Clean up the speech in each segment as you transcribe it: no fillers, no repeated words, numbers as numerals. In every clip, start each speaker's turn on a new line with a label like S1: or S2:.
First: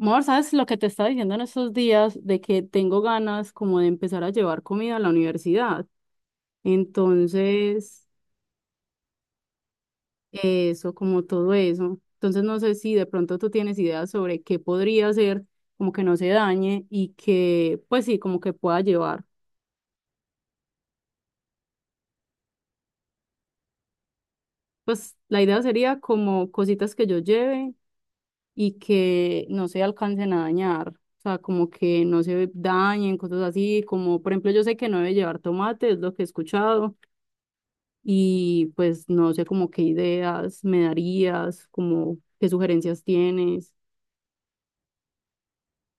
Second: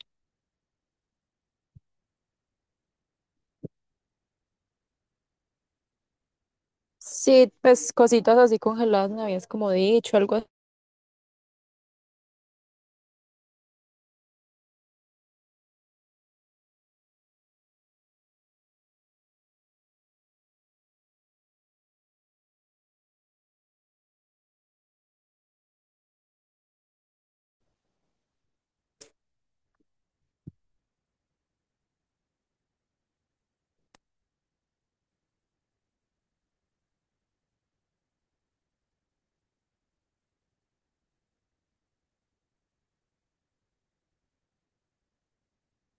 S1: Amor, ¿sabes lo que te estaba diciendo en estos días de que tengo ganas como de empezar a llevar comida a la universidad?
S2: Sí, pues
S1: Entonces,
S2: cositas así congeladas me habías como dicho, algo.
S1: eso, como todo eso. Entonces, no sé si de pronto tú tienes ideas sobre qué podría hacer, como que no se dañe y que, pues sí, como que pueda llevar. Pues la idea sería como cositas que yo lleve y que no se alcancen a dañar. O sea, como que no se dañen, cosas así, como por ejemplo, yo sé que no debe llevar tomate, es lo que he escuchado y pues no sé como qué ideas me darías, como qué sugerencias tienes.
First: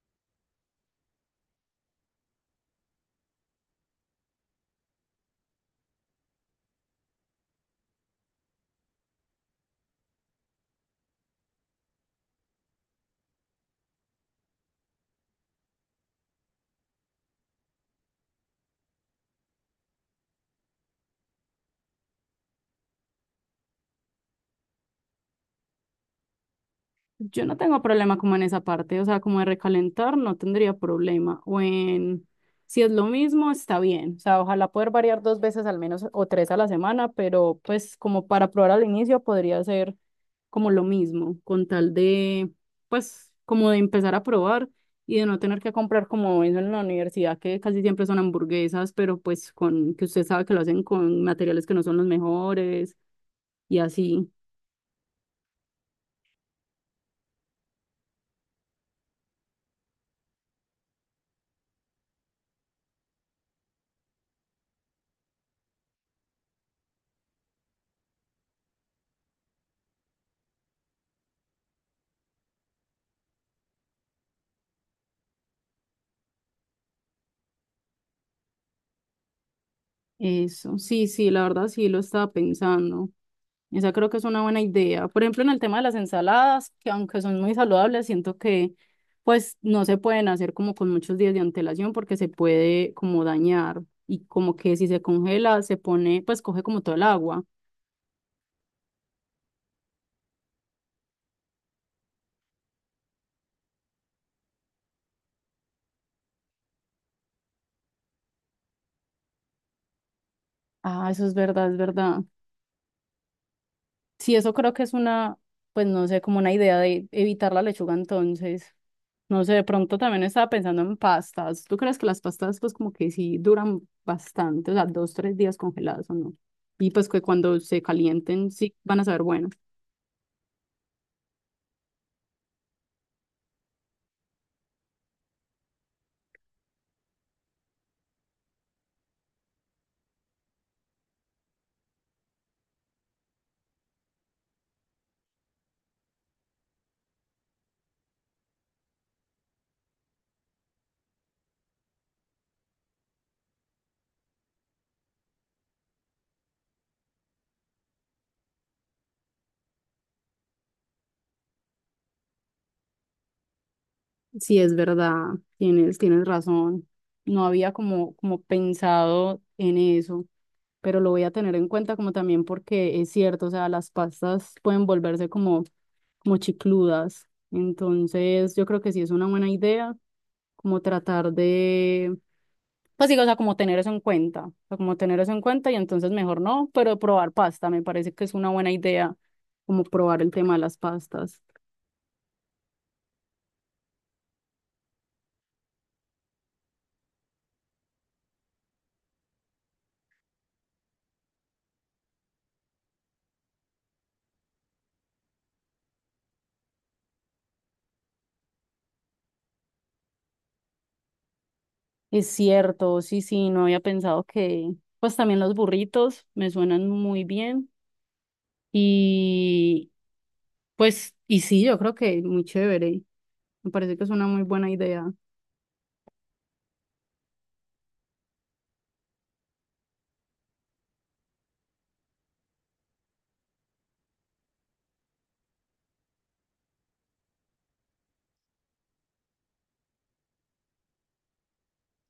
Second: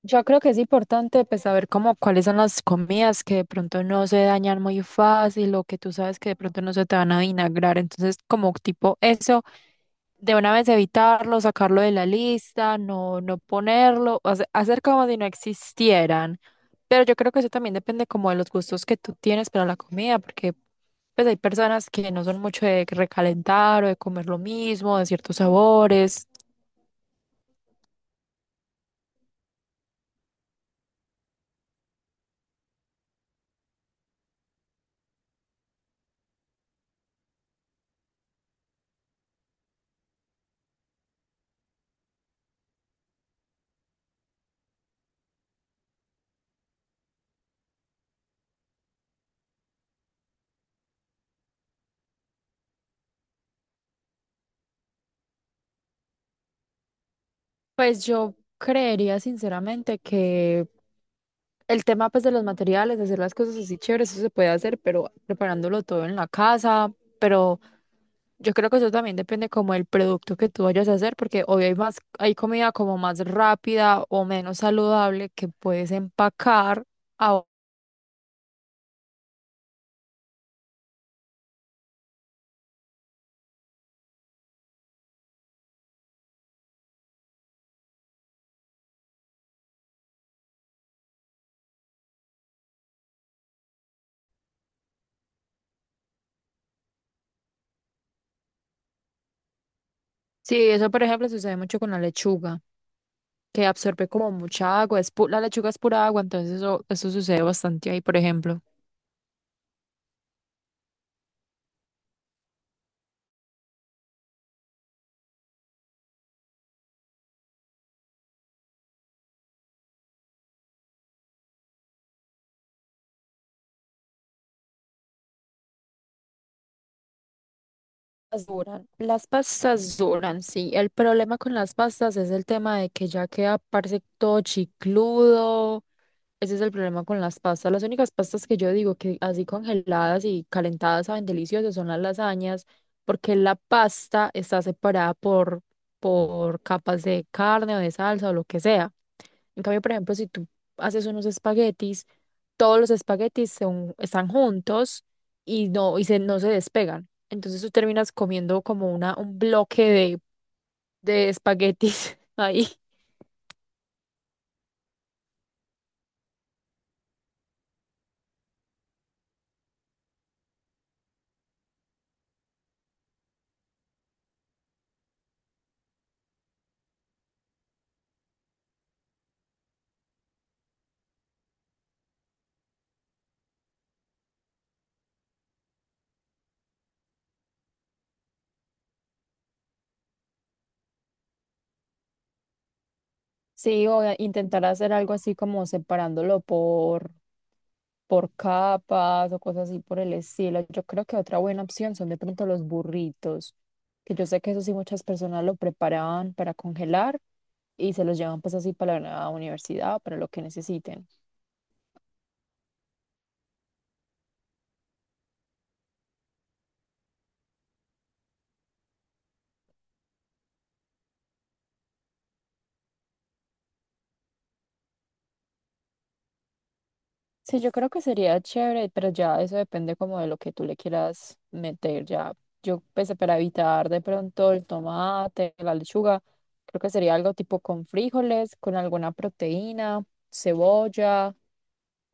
S2: Yo creo que es importante pues saber cómo cuáles son las comidas que de pronto no se dañan muy fácil o que tú sabes que de pronto no se te van a vinagrar. Entonces, como tipo eso, de una vez evitarlo, sacarlo de la lista, no, no ponerlo, hacer como si no existieran. Pero yo creo que eso también depende como de los gustos que tú tienes para la comida, porque pues hay personas que no son mucho de recalentar o de comer lo mismo, de ciertos sabores.
S1: Yo no tengo problema como en esa parte, o sea, como de recalentar no tendría problema. O en, si es lo mismo, está bien. O sea, ojalá poder variar dos veces al menos o tres a la semana, pero pues como para probar al inicio podría ser como lo mismo, con tal de, pues como de empezar a probar y de no tener que comprar como eso en la universidad, que casi siempre son hamburguesas, pero pues con, que usted sabe que lo hacen con materiales que no son los mejores y así.
S2: Pues yo creería sinceramente que el tema pues de los materiales, hacer las cosas así chéveres, eso se puede hacer, pero preparándolo todo en la casa, pero yo creo que eso también depende como del producto que tú vayas a hacer, porque hoy hay más, hay comida como más rápida o menos saludable que puedes empacar. a-
S1: Eso, sí, sí, la verdad sí lo estaba pensando. Esa creo que es una buena idea. Por ejemplo, en el tema de las ensaladas, que aunque son muy saludables, siento que pues no se pueden hacer como con muchos días de antelación porque se puede como dañar y como que si se congela se pone, pues coge como todo el agua.
S2: Sí, eso por ejemplo sucede mucho con la lechuga, que absorbe como mucha agua, es la lechuga es pura agua, entonces eso sucede bastante ahí, por ejemplo.
S1: Ah, eso es verdad, es verdad. Sí, eso creo que es una, pues no sé, como una idea de evitar la lechuga entonces. No sé, de pronto también estaba pensando en pastas. ¿Tú crees que las pastas pues como que sí duran bastante, o sea, dos, tres días congeladas o no? Y pues que cuando se
S2: Las
S1: calienten sí
S2: duran,
S1: van a
S2: las
S1: saber bueno.
S2: pastas duran, sí. El problema con las pastas es el tema de que ya queda, parece todo chicludo. Ese es el problema con las pastas. Las únicas pastas que yo digo que así congeladas y calentadas saben deliciosas son las lasañas, porque la pasta está separada por, capas de carne o de salsa o lo que sea. En cambio, por ejemplo, si tú haces unos espaguetis, todos los espaguetis están juntos y no, y se, no se despegan. Entonces tú terminas comiendo como una, un bloque de, espaguetis ahí.
S1: Sí, es verdad, tienes razón. No había como, como pensado en eso, pero lo voy a tener en cuenta como también porque es cierto, o sea, las pastas pueden volverse como como chicludas. Entonces, yo creo que sí es una buena idea, como tratar de, pues digo, o sea, como tener eso en cuenta, o sea, como tener eso en cuenta y entonces mejor no, pero probar pasta, me parece que es una buena idea, como probar el tema de las pastas.
S2: Sí, o a intentar hacer algo así como separándolo por capas o cosas así por el estilo. Yo creo que otra buena opción son de pronto los burritos, que yo sé que eso sí muchas personas lo preparaban para congelar y se los llevan pues así para la universidad, para lo que necesiten.
S1: Es cierto, sí, sí, no había pensado que, pues también los burritos me suenan muy bien y pues, y sí, yo creo que muy chévere, me parece que es una muy buena idea.
S2: Sí, yo creo que sería chévere, pero ya eso depende como de lo que tú le quieras meter. Ya, yo pensé para evitar de pronto el tomate, la lechuga, creo que sería algo tipo con frijoles, con alguna proteína, cebolla,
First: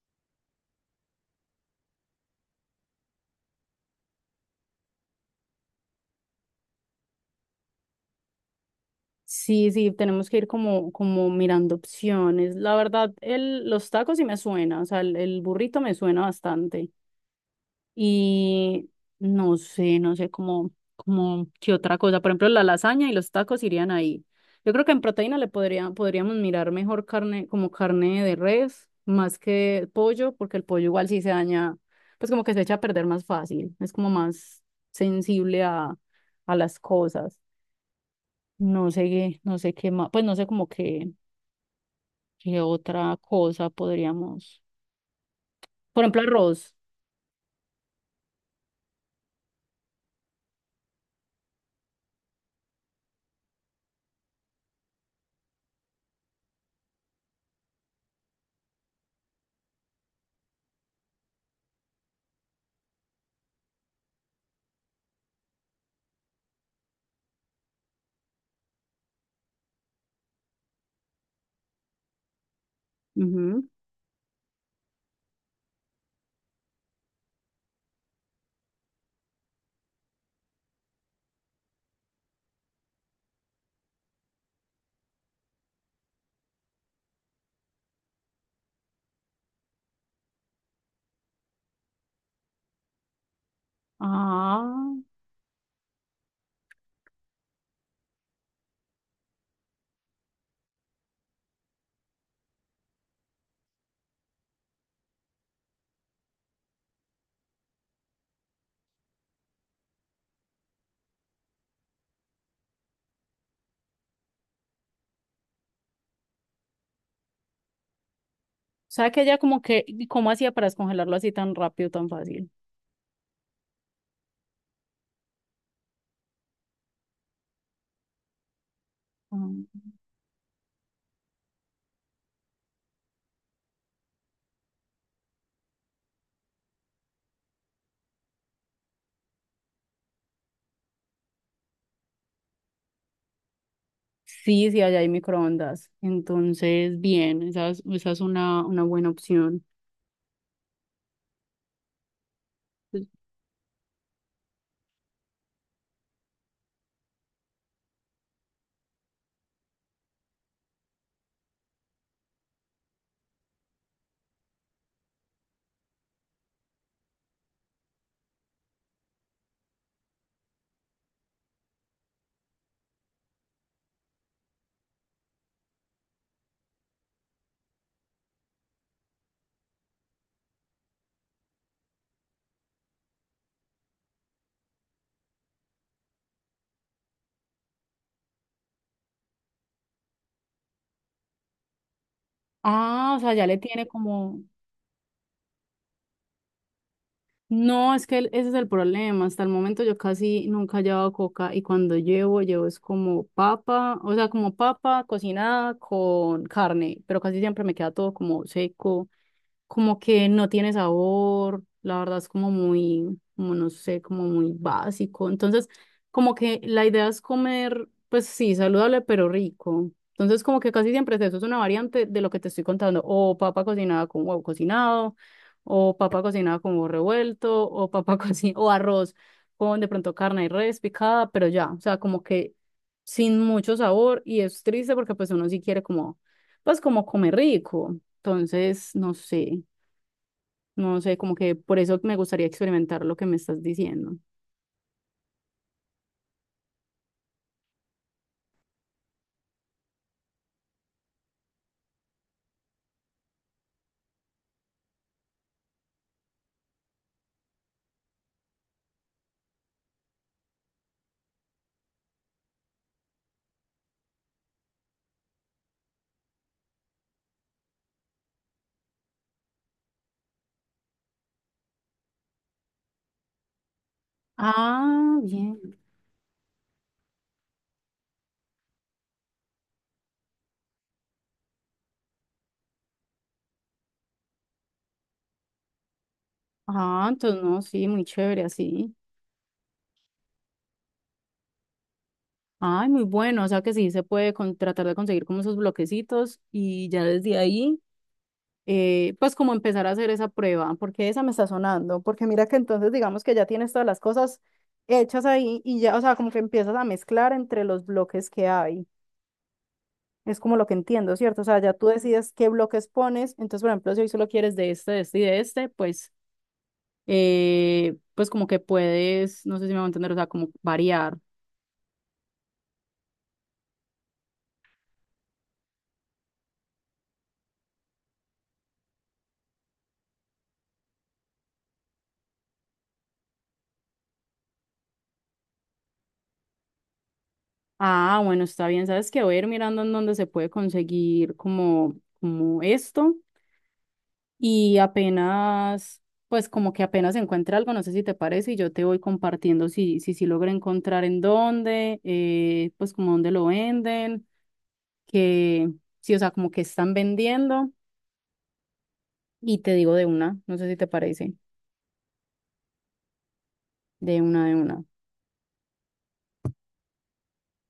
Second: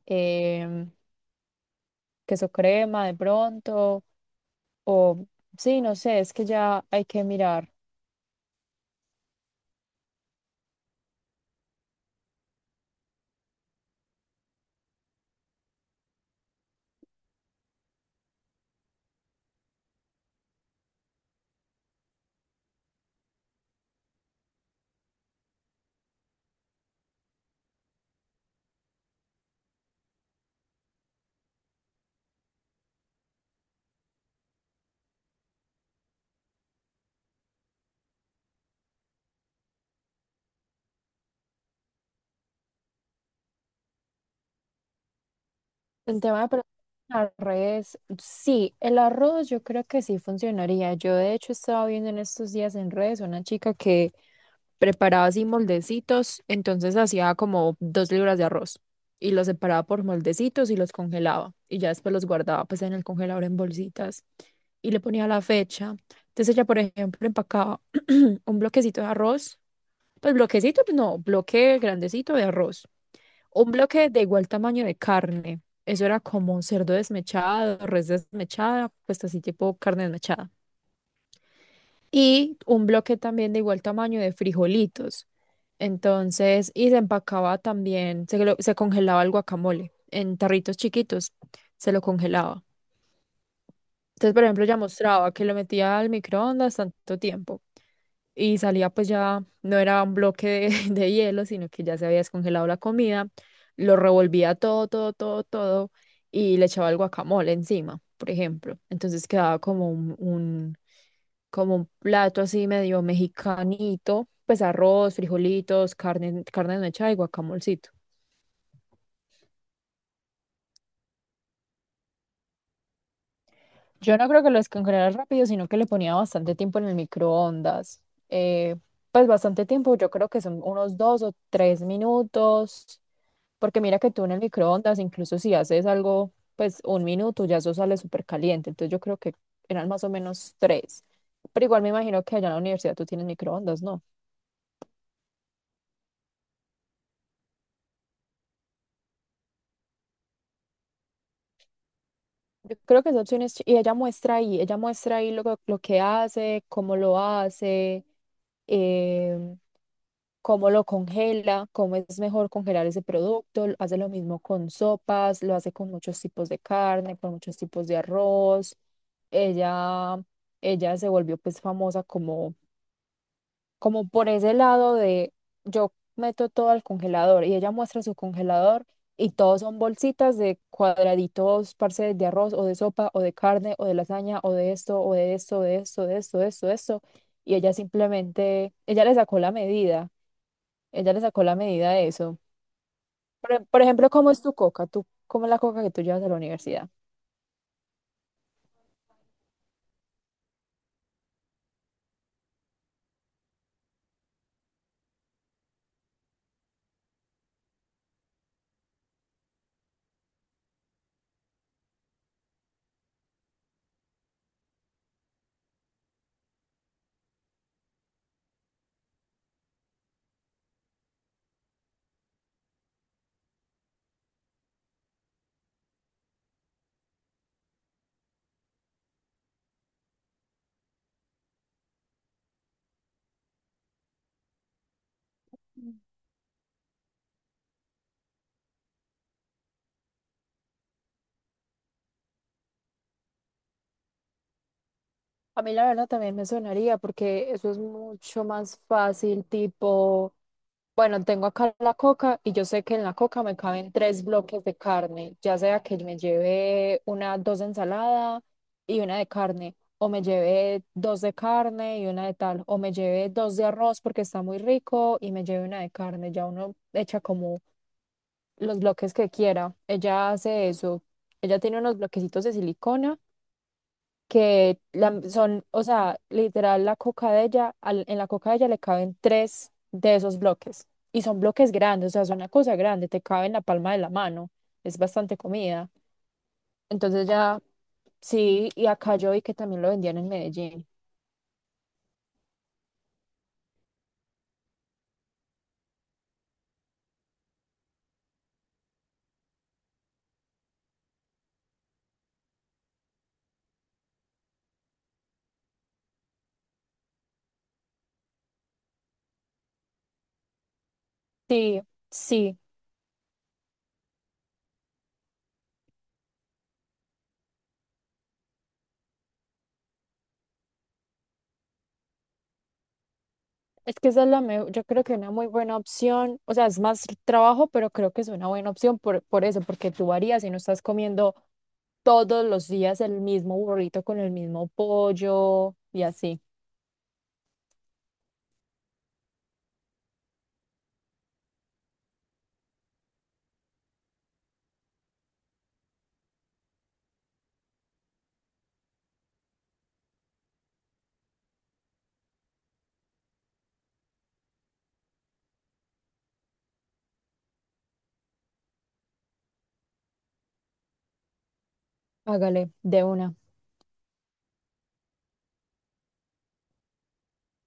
S2: em, queso crema de pronto, o sí, no sé, es que ya hay que mirar.
S1: Sí, sí, tenemos que ir como, como mirando opciones. La verdad, el, los tacos sí me suena, o sea, el burrito me suena bastante. Y no sé, no sé cómo, cómo, qué otra cosa. Por ejemplo, la lasaña y los tacos irían ahí. Yo creo que en proteína le podría, podríamos mirar mejor carne, como carne de res, más que pollo, porque el pollo igual sí se daña, pues como que se echa a perder más fácil, es como más sensible a las cosas. No sé, qué- no sé qué más, pues no sé como que, qué otra cosa podríamos. Por
S2: El
S1: ejemplo,
S2: tema de
S1: arroz.
S2: preparar arroz, sí, el arroz yo creo que sí funcionaría. Yo de hecho estaba viendo en estos días en redes una chica que preparaba así moldecitos, entonces hacía como 2 libras de arroz y los separaba por moldecitos y los congelaba y ya después los guardaba pues en el congelador en bolsitas y le ponía la fecha. Entonces ella, por ejemplo, empacaba un bloquecito de arroz, pues bloquecito, pues, no, bloque grandecito de arroz.
S1: Ujú.
S2: Un bloque de igual tamaño de carne. Eso era como cerdo desmechado, res desmechada, pues así tipo carne desmechada. Y un bloque también de igual tamaño de frijolitos. Entonces, y se empacaba también, se, se congelaba el guacamole en tarritos chiquitos, se lo congelaba. Entonces, por
S1: Ah,
S2: ejemplo, ya
S1: o
S2: mostraba que lo metía al microondas tanto tiempo y salía pues ya, no era un bloque de, de hielo, sino que ya se había descongelado la comida, lo revolvía todo, todo, todo, todo y le echaba el guacamole encima, por ejemplo. Entonces quedaba como como un plato así medio mexicanito, pues arroz, frijolitos, carne, carne mechada y guacamolcito.
S1: sea que ella como que, ¿y ¿cómo hacía para descongelarlo así tan rápido, tan fácil?
S2: Yo no creo que lo descongelara rápido, sino que le ponía bastante tiempo en el microondas. Eh, pues
S1: Ah,
S2: bastante tiempo, yo creo que son unos 2 o 3 minutos, porque mira que tú en el microondas, incluso si haces algo, pues 1 minuto, ya eso sale súper caliente. Entonces yo creo que eran más o menos tres. Pero igual me imagino que allá en la universidad tú tienes microondas, ¿no?
S1: Sí, sí, allá hay microondas. Entonces, bien, esa es una buena opción.
S2: Yo creo que esa opción es, y ella muestra ahí lo, lo que hace, cómo lo hace, em, cómo lo congela, cómo es mejor congelar ese producto, hace lo mismo con sopas, lo hace con muchos tipos de carne, con muchos tipos de arroz. Ella, ella se volvió pues famosa como por ese lado de yo meto todo al congelador y ella muestra su congelador y todos son bolsitas de cuadraditos, parce, de arroz o de sopa o de carne o de lasaña o de esto, de esto, de esto, de esto, de esto. Y ella simplemente, ella le sacó la medida, ella le sacó la medida de eso.
S1: Ah, o sea, ya
S2: Por,
S1: le
S2: e- por
S1: tiene
S2: ejemplo, ¿cómo es
S1: como,
S2: tu coca? ¿Tú, cómo es la coca que tú llevas a la universidad?
S1: No, es que el- ese es el problema. Hasta el momento yo casi nunca he llevado coca y cuando llevo, llevo es como papa, o sea, como papa cocinada con carne, pero casi siempre me queda todo como seco como que no tiene sabor, la verdad es como muy, como no sé, como muy básico. Entonces, como que la idea es comer, pues sí, saludable, pero rico. Entonces, como que casi siempre es eso, es una variante de lo que te estoy contando, o papa cocinada con huevo cocinado, o papa cocinada con huevo revuelto, o papa cocinada, o arroz con de pronto carne y res picada, pero ya, o sea, como que sin mucho sabor, y es triste porque pues uno sí quiere como, pues como comer rico. Entonces, no sé, no sé, como que por eso me gustaría experimentar lo que me estás diciendo.
S2: A mí la verdad también me sonaría porque eso es mucho más fácil, tipo, bueno, tengo acá la coca y yo sé que en la coca me caben tres bloques de carne, ya sea que me lleve una, dos de ensalada y una de carne, o me lleve dos de carne y una de tal, o me lleve dos de arroz porque está muy rico y me lleve una de carne, ya uno echa como los bloques que quiera. Ella hace eso, ella tiene unos bloquecitos de silicona que
S1: Ah, bien.
S2: son, o sea, literal la coca de ella, en la coca de ella le caben tres de esos bloques. Y son bloques grandes, o sea, es una cosa grande, te cabe en la palma de la mano, es bastante comida.
S1: Ah,
S2: Entonces
S1: entonces
S2: ya,
S1: no, sí, muy chévere,
S2: sí, y
S1: así.
S2: acá yo vi que también lo vendían en Medellín.
S1: Ay, muy bueno. O sea que sí se puede con- tratar de conseguir como esos bloquecitos y ya desde ahí, pues como empezar a hacer esa prueba, porque esa me está sonando. Porque mira que entonces digamos que ya tienes todas las cosas hechas ahí y ya, o sea, como que empiezas a mezclar entre los bloques que hay. Es como lo que entiendo, ¿cierto? O sea, ya
S2: Sí,
S1: tú decides qué
S2: sí.
S1: bloques pones. Entonces, por ejemplo, si hoy solo quieres de este y de este, pues, pues como que puedes, no sé si me va a entender, o sea, como variar.
S2: Es que esa es la mejor, yo creo que una muy buena opción, o sea, es más trabajo, pero creo que es una buena opción por, eso, porque tú varías y no estás comiendo todos los días el mismo burrito con el mismo pollo y así.
S1: Ah, bueno, está bien. Sabes que voy a ir mirando en dónde se puede conseguir como, como esto y apenas, pues como que apenas encuentre algo, no sé si te parece y yo te voy compartiendo si logro encontrar en dónde, pues como dónde lo venden, que, sí, o sea, como que están vendiendo. Y te digo de una, no sé si te parece,
S2: Hágale, de una.
S1: de una, de una.